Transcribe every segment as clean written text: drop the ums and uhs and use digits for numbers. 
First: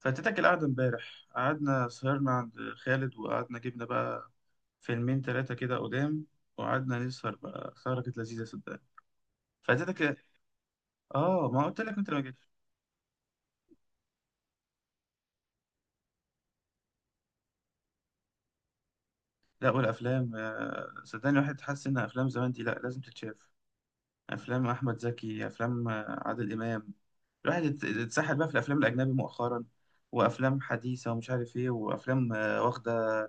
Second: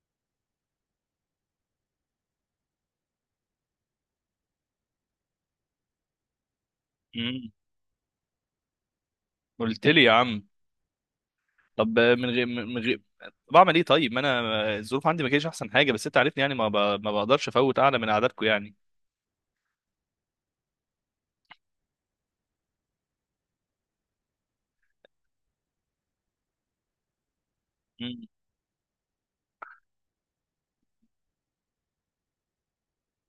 فاتتك القعدة امبارح، قعدنا سهرنا عند خالد وقعدنا جبنا بقى فيلمين تلاتة كده قدام. وقعدنا نسهر مم. بقى، سهرة كانت لذيذة صدقني. قلت لي يا فاتتك، عم. اه ما قلت لك طب انت ما من غير جيتش. من غير بعمل ايه طيب؟ ما انا الظروف عندي ما كانتش احسن حاجه، بس انت عارفني يعني ما بقدرش افوت اعلى من قعداتكم يعني. لا والافلام، صدقني الواحد حاسس ان افلام زمان دي، لا لازم تتشاف. افلام احمد زكي، افلام عادل امام. الواحد مم. اتسحل بقى في الافلام الاجنبي مؤخرا. وافلام حديثة ومش عارف ايه، وافلام واخدة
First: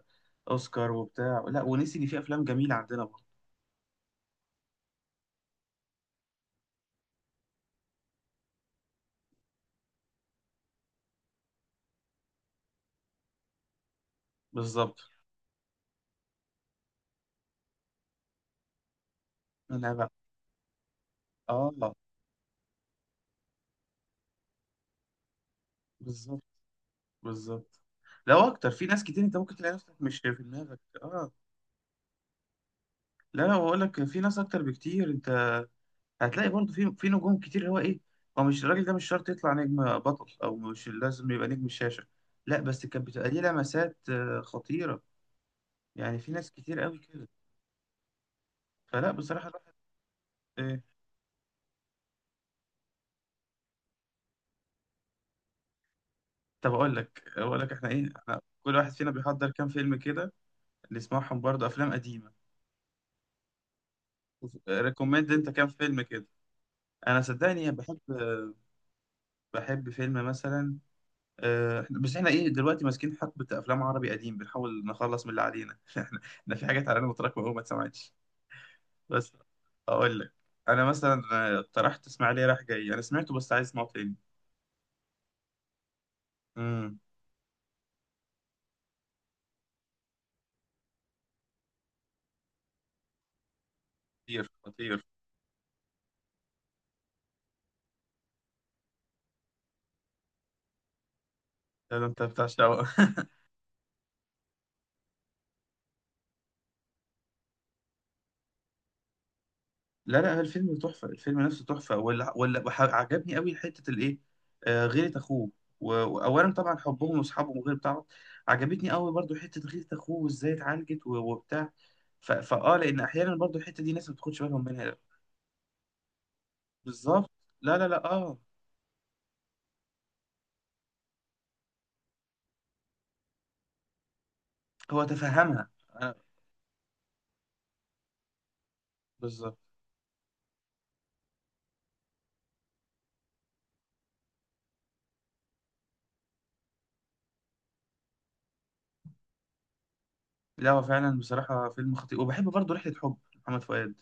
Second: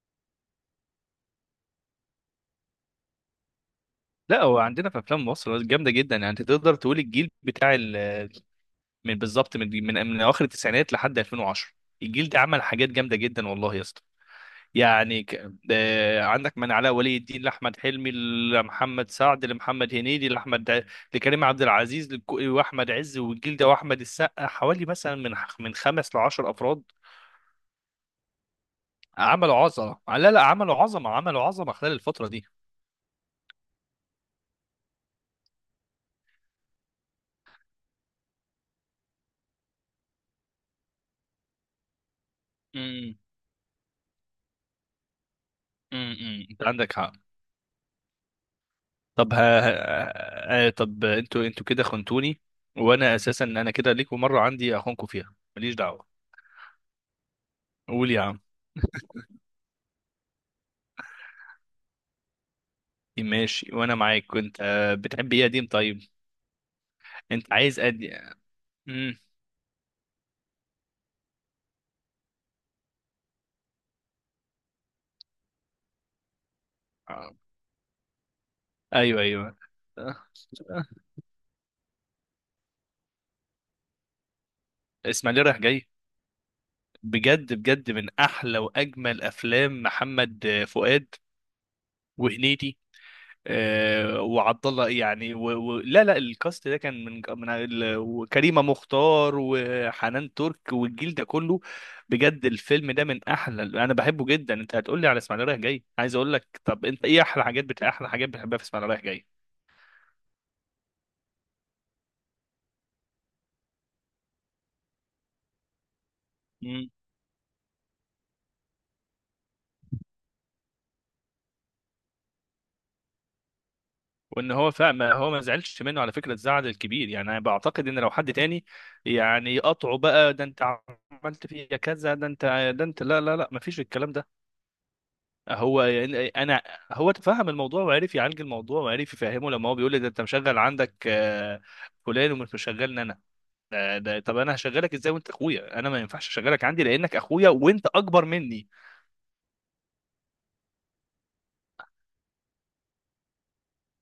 اوسكار وبتاع، لا ونسي ان في افلام جميلة عندنا برضه. لا، هو عندنا في افلام مصر جامده جدا، يعني انت تقدر تقول الجيل بتاع من بالظبط من اواخر التسعينات لحد 2010. الجيل ده عمل حاجات جامده جدا والله يا اسطى. بالظبط. يعني ك... آه، عندك من علاء ولي الدين لاحمد حلمي لمحمد سعد انا لمحمد بقى. هنيدي لكريم عبد اه. العزيز واحمد عز والجلده واحمد السقا، حوالي مثلا من خمس بالظبط. لـ10 افراد. بالظبط. لو اكتر في ناس كتير، انت ممكن عملوا تلاقي نفسك عظمه، مش لا لا، في عملوا دماغك، عظمه اه. عملوا عظمه خلال الفتره دي. لا، لا، بقول لك في ناس اكتر بكتير انت. هتلاقي برضه في نجوم كتير اللي هو ايه. هو مش الراجل ده مش شرط يطلع نجم بطل، او مش لازم يبقى نجم الشاشه. لا بس كانت امم. بتبقى ليه لمسات خطيره. يعني في ناس انت كتير عندك قوي حق. كده. فلا طب ها بصراحه الواحد. ها- آه، إيه. طب انتوا كده خنتوني، وانا اساسا انا كده ليكوا مره عندي اخونكوا فيها، ماليش دعوه. طب اقول لك احنا ايه، قول يا عم. احنا كل واحد فينا بيحضر كام فيلم كده. نسمعهم برضه افلام قديمه. ماشي وانا معاك. كنت ريكومند بتحب ايه يا انت كام قديم؟ طيب، فيلم كده. انا انت صدقني عايز ادي. امم. بحب فيلم مثلا. بس احنا ايه دلوقتي، ماسكين حقبة افلام عربي قديم بنحاول نخلص من اللي علينا احنا. احنا في حاجات علينا متراكمة قوي ما اتسمعتش. ايوه بس. ايوه. آه. اقول لك. انا آه. مثلا اقترحت اسماعيلية رايح جاي، انا سمعته بس عايز اسمعه تاني. اسماعيليه رايح جاي، امم. بجد بجد من احلى واجمل افلام محمد فؤاد وهنيدي خطير، وعبد الله، خطير. يعني لا لا، الكاست ده كان من وكريمه مختار وحنان ترك والجيل ده كله. ده انت بجد بتاع شقة الفيلم ده من احلى، انا بحبه جدا. انت هتقول لي على اسماعيليه رايح جاي، عايز اقول لك طب انت ايه احلى حاجات احلى حاجات بتحبها في اسماعيليه رايح جاي؟ لا، لا، الفيلم تحفة، الفيلم نفسه تحفة، عجبني قوي حتة الإيه. آه، غيرة أخوه. وأولا طبعا حبهم وأصحابهم وغير بتاعه. عجبتني قوي برضو حتة غيرة أخوه وإزاي اتعالجت وبتاع. ف- فأه لأن أحيانا برضو الحتة دي ناس ما بتاخدش وان بالهم هو منها. فاهم، ما هو ما زعلش منه على فكره الزعل الكبير، يعني بالظبط. انا لا، لا، بعتقد ان لا، لو حد أه. تاني يعني يقطعه بقى، ده انت عملت فيا كذا، ده انت، ده انت، لا لا لا، ما فيش الكلام ده. هو تفهمها. هو أنا. يعني انا هو تفهم الموضوع وعرف يعالج الموضوع وعرف يفهمه، بالظبط. لما هو بيقول لي ده انت مشغل عندك فلان ومش مشغلني انا. ده طب انا هشغلك ازاي وانت اخويا؟ انا ما ينفعش اشغلك عندي لانك اخويا وانت اكبر مني. لا هو فعلا بصراحة فيلم خطير، وبحب برضو رحلة حب. محمد فؤاد.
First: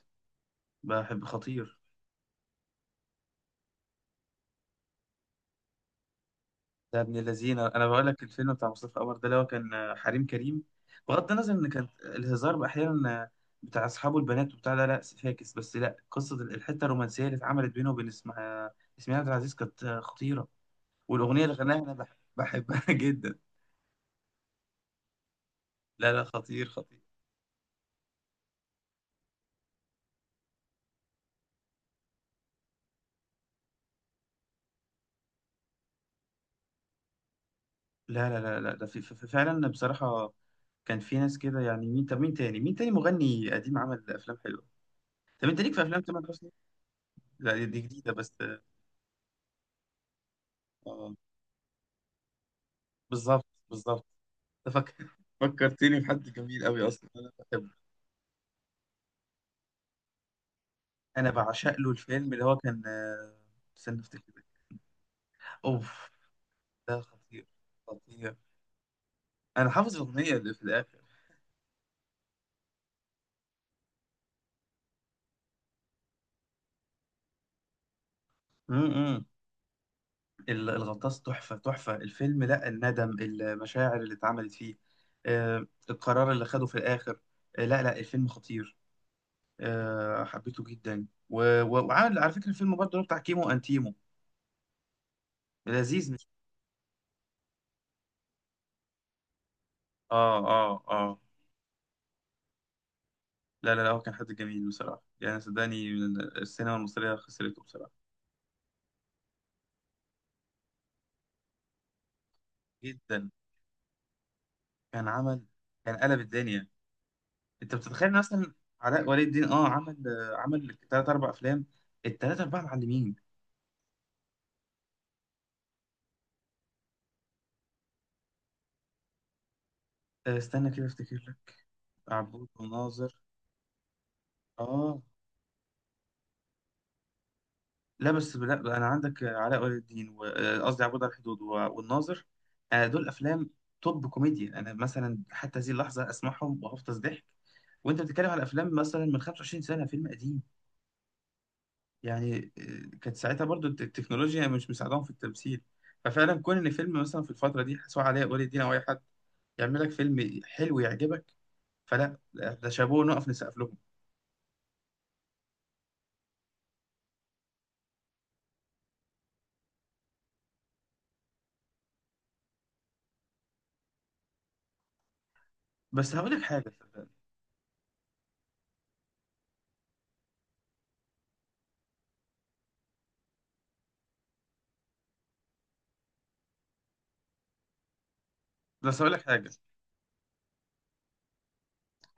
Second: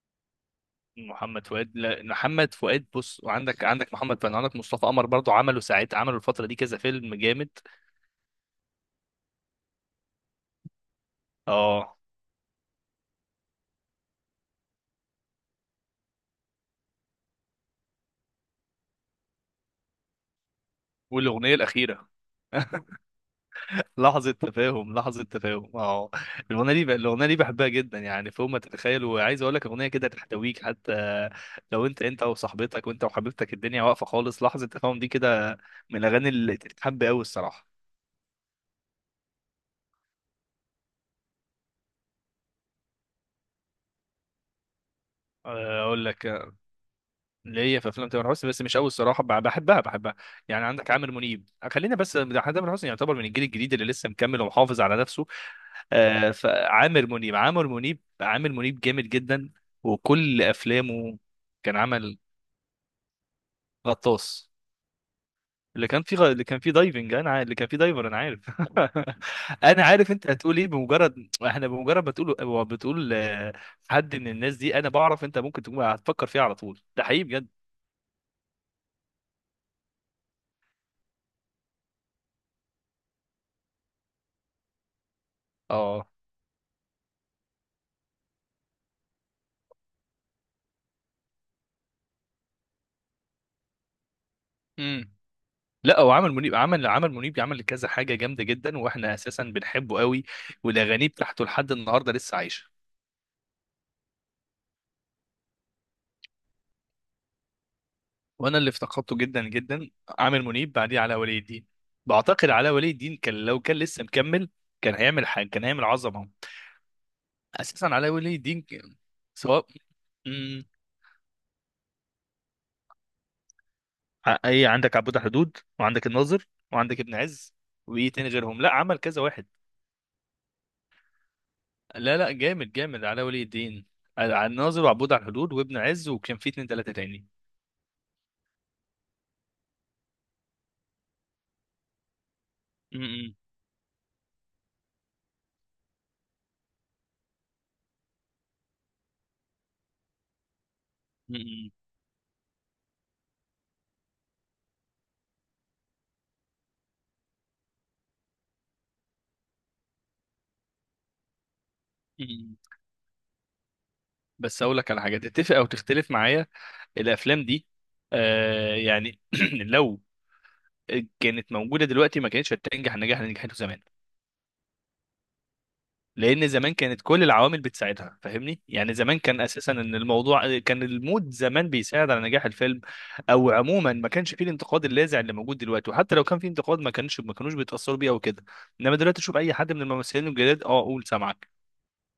بحب محمد فؤاد، خطير. لا محمد فؤاد بص، وعندك محمد فؤاد، عندك مصطفى قمر برضو. عملوا ساعات، عملوا الفترة دي كذا ده فيلم ابن جامد. الذين، انا بقول لك الفيلم بتاع مصطفى قمر، ده اللي هو كان حريم كريم. بغض النظر ان كان اه. الهزار احيانا بتاع اصحابه البنات وبتاع، لا، لا فاكس بس، لا قصه الحته الرومانسيه اللي اتعملت بينه وبين اسمها اسماعيل عبد العزيز، كانت خطيره. والاغنيه والأغنية اللي غناها انا الأخيرة. بحبها جدا. لحظة تفاهم، لحظة تفاهم، اه. لا، لا، خطير، خطير. الأغنية دي بحبها جدا، يعني فوق ما تتخيل، وعايز أقول لك أغنية كده تحتويك. حتى لو أنت وصاحبتك، وأنت وحبيبتك، الدنيا واقفة خالص، لحظة تفاهم دي كده من الأغاني اللي تتحب أوي الصراحة. لا، لا، لا، لا، ده فعلا بصراحه. كان في ناس كده، يعني مين؟ طب مين تاني، مغني قديم عمل افلام حلوه؟ طب انت ليك في افلام أقول لك، تامر حسني؟ لا، دي ليا دي في افلام جديده تامر بس. حسني بس مش قوي الصراحه، بحبها بحبها. يعني عندك عامر آه، منيب، خلينا بس ده تامر حسني يعتبر من الجيل بالظبط، الجديد اللي بالظبط. لسه مكمل ومحافظ فك... على نفسه. فكرتني بحد جميل قوي فعامر اصلا انا منيب، عامر بحبه. منيب، عامر منيب جامد جدا وكل افلامه. انا بعشق كان له عمل الفيلم اللي هو كان استنى افتكر. غطاس، اللي كان اوف. فيه اللي كان فيه ده دايفنج، انا عارف، خطير. اللي كان فيه دايفر، انا خطير. عارف. انا انا حافظ عارف انت الاغنيه اللي هتقول في ايه، الاخر. بمجرد ما تقول بتقول حد من الناس دي انا بعرف، انت ممكن تكون هتفكر فيها على طول، ده حقيقي بجد. امم. الغطاس تحفه، تحفه الفيلم، لا الندم المشاعر اللي اتعملت فيه. اه. القرار اللي خده في الاخر. لا، لا، الفيلم خطير. حبيته جدا وعامل على فكره الفيلم برضه اللي هو بتاع كيمو انتيمو. امم. لا، هو لذيذ مش. عمل منيب، عمل منيب، عمل كذا حاجه جامده جدا، واحنا اساسا بنحبه قوي. اه، اه، والاغاني اه. بتاعته لحد النهارده لسه عايشه، لا، لا، لا، هو كان حد جميل بصراحة، يعني صدقني من السينما المصرية خسرته بصراحة. وانا اللي افتقدته جدا جدا. عامر منيب، بعديه علاء ولي الدين. بعتقد علاء ولي الدين جدا. كان، لو كان لسه مكمل كان كان هيعمل عمل. حاجه، كان هيعمل كان قلب عظمه. الدنيا. انت اساسا علاء بتتخيل ولي مثلا. الدين علاء ولي الدين سواء. مم. عمل ثلاث اربع افلام. الثلاثة اربعة معلمين. ايه، عندك عبود حدود، وعندك الناظر، وعندك ابن عز، وايه تاني غيرهم؟ لا، عمل كذا واحد، استنى كده افتكر لك. لا لا، عبود جامد جامد وناظر. علاء ولي الدين. الناظر اه. وعبود على الحدود وابن عز، وكان في اتنين تلاته لا بس، لا بقى، انا عندك علاء ولي الدين قصدي عبود على الحدود والناظر. دول تاني. افلام توب كوميديا، انا مثلا حتى هذه اللحظة اسمعهم وهفطس ضحك. وانت بتتكلم على افلام مثلا من 25 سنة، فيلم قديم. م- يعني كانت ساعتها برضو التكنولوجيا مش مساعدهم في التمثيل. ففعلا كون ان فيلم مثلا في الفتره دي، سواء علاء ولي الدين او اي حد يعمل لك فيلم حلو يعجبك. فلا، م- ده م. ده شابوه نقف نسقف لهم. بس اقول لك على حاجه تتفق او تختلف معايا، الافلام دي آه يعني لو كانت موجوده دلوقتي، ما كانتش هتنجح النجاح اللي نجحته زمان، بس هقول لك لان حاجه زمان كانت صدقني. كل العوامل بتساعدها، فاهمني؟ يعني زمان كان اساسا ان الموضوع كان المود زمان بيساعد على نجاح الفيلم، او عموما ما كانش فيه الانتقاد اللاذع اللي موجود دلوقتي، وحتى لو كان فيه انتقاد ما كانش ما كانوش بيتاثروا بيه او كده. انما بس هقول لك دلوقتي، شوف حاجه. اي حد من الممثلين الجداد، اه قول سامعك.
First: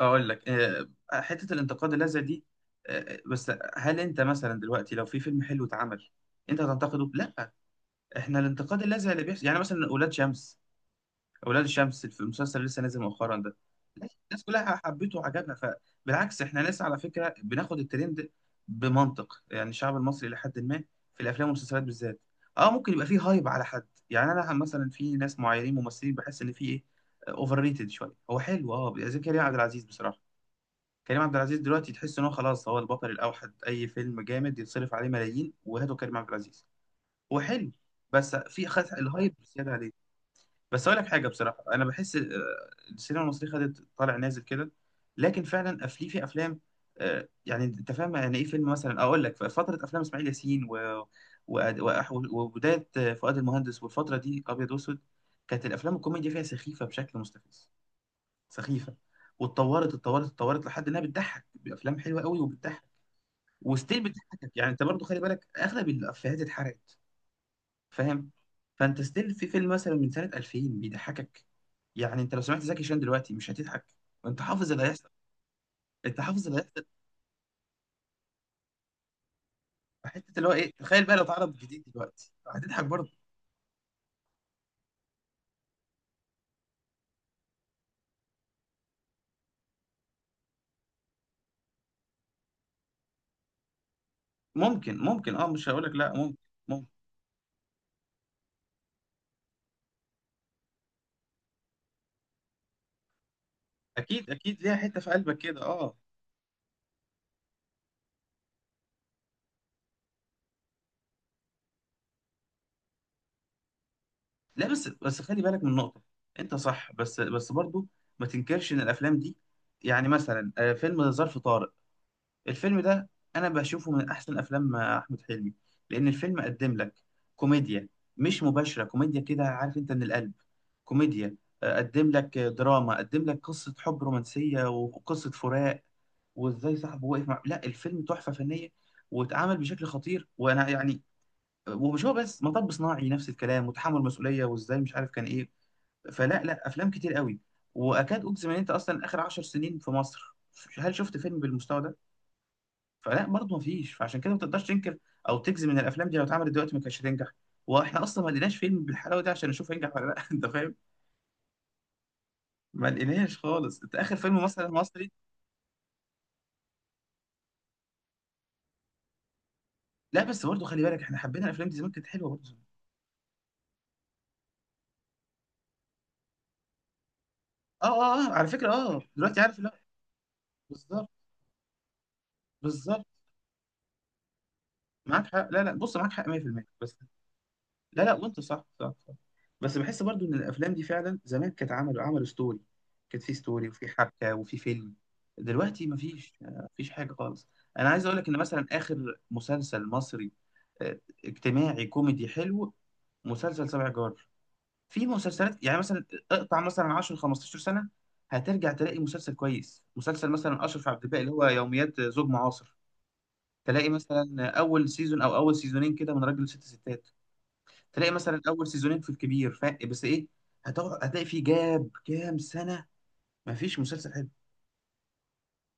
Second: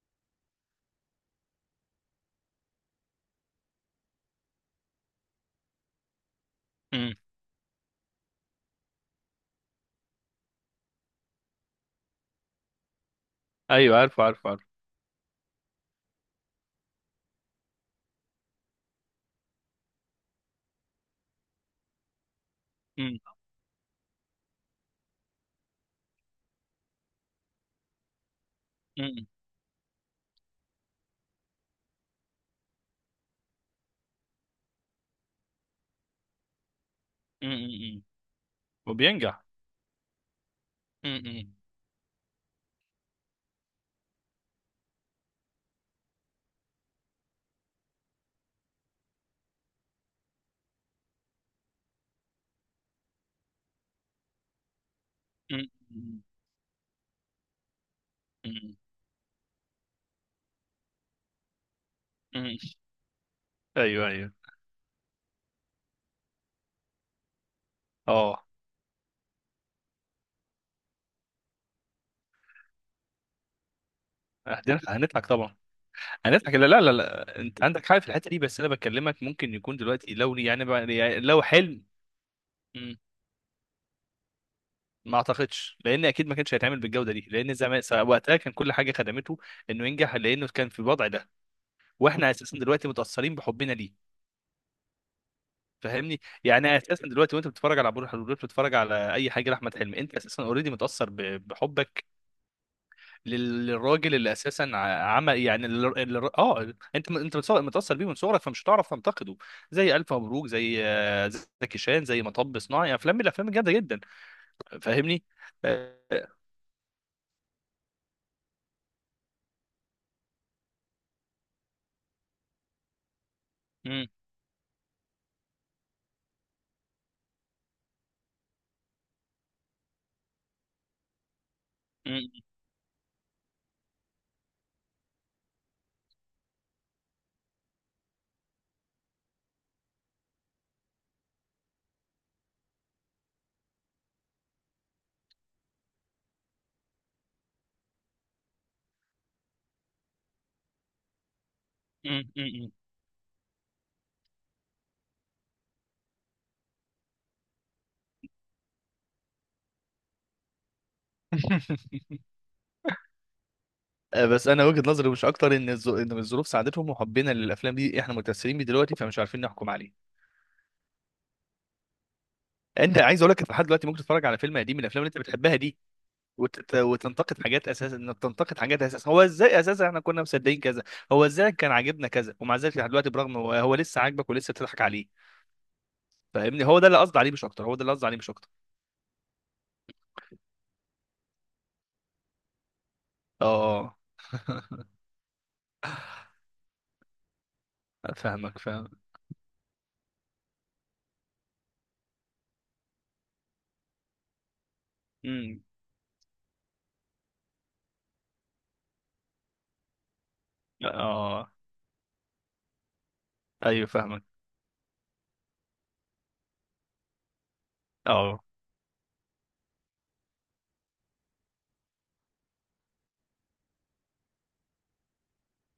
اقول لك حته الانتقاد اللاذع دي، بس هل انت مثلا دلوقتي لو في فيلم حلو اتعمل انت هتنتقده؟ م. لا. احنا الانتقاد اللاذع اللي بيحصل يعني مثلا ولاد شمس، اولاد الشمس في المسلسل اللي لسه نازل مؤخرا ده، ايوه عارفه الناس عارفه عارفه. كلها حبته وعجبها، فبالعكس احنا ناس على فكره بناخد الترند بمنطق، يعني الشعب المصري الى حد ما في الافلام والمسلسلات بالذات، اه ممكن يبقى فيه م- هايب على حد، يعني انا مثلا في ناس معينين ممثلين بحس ان في ايه، اوفر ريتد شويه. هو حلو اه، زي م- كريم عبد العزيز بصراحه. كريم عبد العزيز دلوقتي تحس ان هو خلاص هو البطل الاوحد، اي فيلم جامد يتصرف عليه ملايين وهاتوا كريم عبد العزيز. هو م- حلو، م- م. بس في خد الهايب وبينجح. زياده عليه. بس اقول لك حاجه امم. بصراحه، انا بحس السينما المصريه خدت طالع نازل كده. لكن فعلا افلي في افلام، يعني انت فاهم يعني ايه فيلم مثلا، اقول لك في فتره افلام اسماعيل ياسين و... وبدايه فؤاد المهندس والفتره دي ابيض واسود، كانت الافلام امم. الكوميديا فيها سخيفه بشكل مستفز. امم. سخيفه. واتطورت، اتطورت، اتطورت لحد انها بتضحك بافلام حلوه قوي امم. وبتضحك، وستيل ايوه ايوه بتضحكك. يعني انت برضو خلي بالك اغلب الافيهات اتحرقت، فاهم؟ اه. فانت ستيل في فيلم مثلا من سنه 2000 بيضحكك. يعني انت لو سمعت زكي شان دلوقتي مش هتضحك، وانت حافظ اللي هنضحك هيحصل. هنضحك طبعا. انت حافظ هنضحك، اللي لا لا هيحصل. لا لا. انت عندك حاجه في الحته دي، بس انا بكلمك ممكن يكون في دلوقتي حته لو لي اللي هو يعني, ايه، بقى- تخيل بقى يعني لو لو اتعرض جديد حلم. دلوقتي هتضحك مم. برضه. ما اعتقدش، لان اكيد ما كانش هيتعمل بالجوده دي، لان زمان وقتها كان كل حاجه خدمته انه ينجح، لانه كان في الوضع ده، واحنا اساسا دلوقتي متاثرين بحبنا ليه. ممكن، ممكن، اه مش هقول لك لا، فاهمني؟ ممكن، يعني ممكن. اساسا دلوقتي وانت بتتفرج على عبود الحلول، بتتفرج على اي حاجه لاحمد حلمي، انت اساسا اوريدي متاثر بحبك للراجل اكيد، اللي اكيد، اساسا ليها حته في قلبك عمل كده، يعني اه. انت انت متاثر بيه من صغرك، فمش هتعرف تنتقده. زي الف مبروك، زي زكي شان، زي مطب صناعي، افلام من الافلام الجامده جدا. لا بس، بس، فاهمني. خلي بالك من نقطه. آه، انت صح، بس، بس، برضه ما تنكرش ان الافلام دي، يعني مثلا فيلم ظرف طارق، الفيلم ده، انا بشوفه مم، من احسن افلام احمد حلمي. لان الفيلم قدم لك كوميديا، مش مباشره، كوميديا كده عارف انت من القلب، كوميديا. قدم مم، لك دراما، قدم لك قصه حب رومانسيه وقصه فراق، وازاي صاحبه وقف مع، لا الفيلم تحفه فنيه، واتعمل بشكل خطير، وانا يعني. ومش هو بس، مطب صناعي نفس الكلام وتحمل مسؤوليه وازاي مش عارف كان ايه. فلا، لا، افلام كتير قوي. واكاد اجزم ان انت اصلا اخر 10 سنين في مصر، هل شفت فيلم بالمستوى ده؟ مم، مم، مم. فلا برضه ما فيش، فعشان كده ما تقدرش تنكر او تجزم ان الافلام دي لو اتعملت دلوقتي ما كانتش هتنجح. واحنا اصلا ما لقيناش فيلم بالحلاوه دي عشان نشوف هينجح ولا لا انت فاهم؟ ما لقيناش خالص، انت اخر فيلم بس انا مثلا وجهه نظري مصري. مش اكتر ان الظروف ساعدتهم، وحبنا للافلام دي احنا متاثرين بيه دلوقتي، فمش عارفين نحكم عليه. لا بس برضه خلي بالك، احنا حبينا الافلام دي زمان كانت حلوه برضه. انت عايز اقول لك، لحد دلوقتي ممكن تتفرج على فيلم قديم من الافلام اللي انت بتحبها دي وتنتقد حاجات، اه، اساسا انك اه، اه، على تنتقد فكره حاجات، اه اساسا هو دلوقتي عارف، ازاي لا. اساسا احنا كنا مصدقين كذا، بالظبط، هو ازاي كان عاجبنا كذا، ومع ذلك لحد بالظبط. دلوقتي برغم هو لسه عاجبك ولسه بتضحك عليه. معاك حق، لا، لا، بص معاك حق فاهمني؟ 100% هو ده بس. اللي قصدي عليه مش اكتر، هو ده اللي لا، قصدي لا، عليه مش وانت اكتر. صح، صح، صح. بس بحس برضو ان الافلام دي فعلا زمان، كانت عملوا، عملوا ستوري. كانت في ستوري وفي اه. حبكه وفي فيلم. دلوقتي مفيش، مفيش حاجه خالص. انا عايز اقول لك ان فاهمك مثلا فاهم. اخر مسلسل مصري اجتماعي كوميدي حلو، مسلسل سبع جار. في مسلسلات امم. يعني مثلا اقطع مثلا 10 15 سنه، هترجع تلاقي مسلسل كويس، مسلسل مثلا اشرف عبد الباقي اللي هو اه. يوميات زوج معاصر. ايوه تلاقي فاهمك. مثلا اول سيزون او اول سيزونين كده من راجل ست ستات. تلاقي اه. مثلا اول سيزونين في الكبير، بس ايه، هتقعد هتلاقي في جاب كام سنه، ما فيش مسلسل حلو،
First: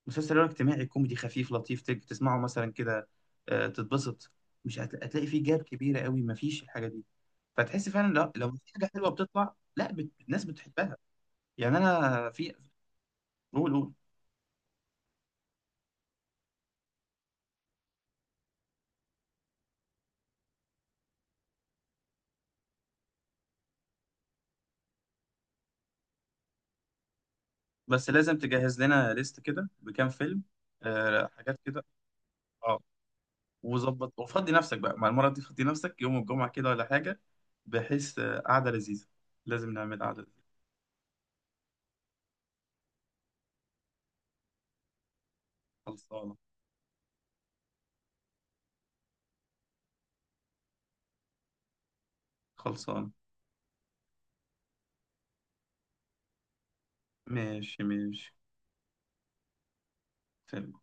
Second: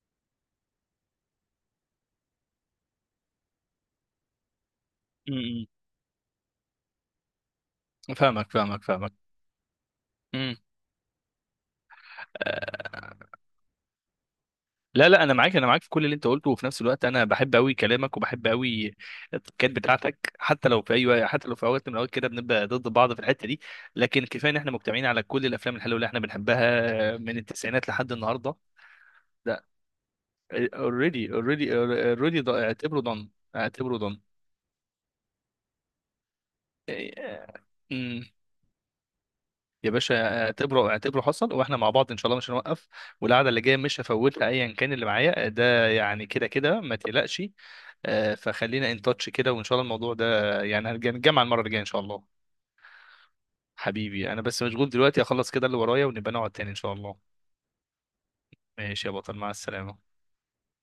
مسلسل اللي هو اجتماعي كوميدي خفيف لطيف، تسمعه مثلا كده، تتبسط. مش هتلاقي في جاب امم. كبيره قوي، ما فيش الحاجه دي. فتحس فعلا لو فاهمك في فاهمك حاجه حلوه فاهمك. بتطلع، لا الناس بتحبها. يعني انا في. امم. قول، قول. لا لا، انا معاك، انا معاك في كل اللي انت قلته، وفي نفس الوقت انا بحب قوي كلامك، وبحب قوي التكات بتاعتك. حتى لو في اوقات من الاوقات كده بنبقى ضد بعض في الحته دي، لكن كفايه ان احنا مجتمعين على كل الافلام الحلوه اللي احنا بنحبها من التسعينات بس لحد لازم النهارده. تجهز لنا ليست لا، كده بكام فيلم. اوريدي حاجات اوريدي كده. اوريدي، آه، اعتبره دون، اعتبره وظبط دون. وفضي نفسك بقى مع المرة دي، فضي نفسك يوم الجمعة كده ولا حاجة، بحيث قعدة لذيذة. لازم يا نعمل قعدة لذيذة. باشا، اعتبره اعتبره حصل، واحنا مع بعض ان شاء الله مش هنوقف. والقعده اللي جايه مش هفوتها، ايا كان اللي معايا ده، يعني خلصانة. كده كده، ما تقلقش. فخلينا ان تاتش كده، وان شاء الله الموضوع ده، يعني هنرجع نتجمع المره الجايه ان شاء الله. خلصانة. حبيبي، انا بس مشغول دلوقتي، اخلص كده اللي ورايا ونبقى نقعد تاني ان شاء الله. ماشي، ماشي. ماشي يا بطل، مع السلامه. سلام.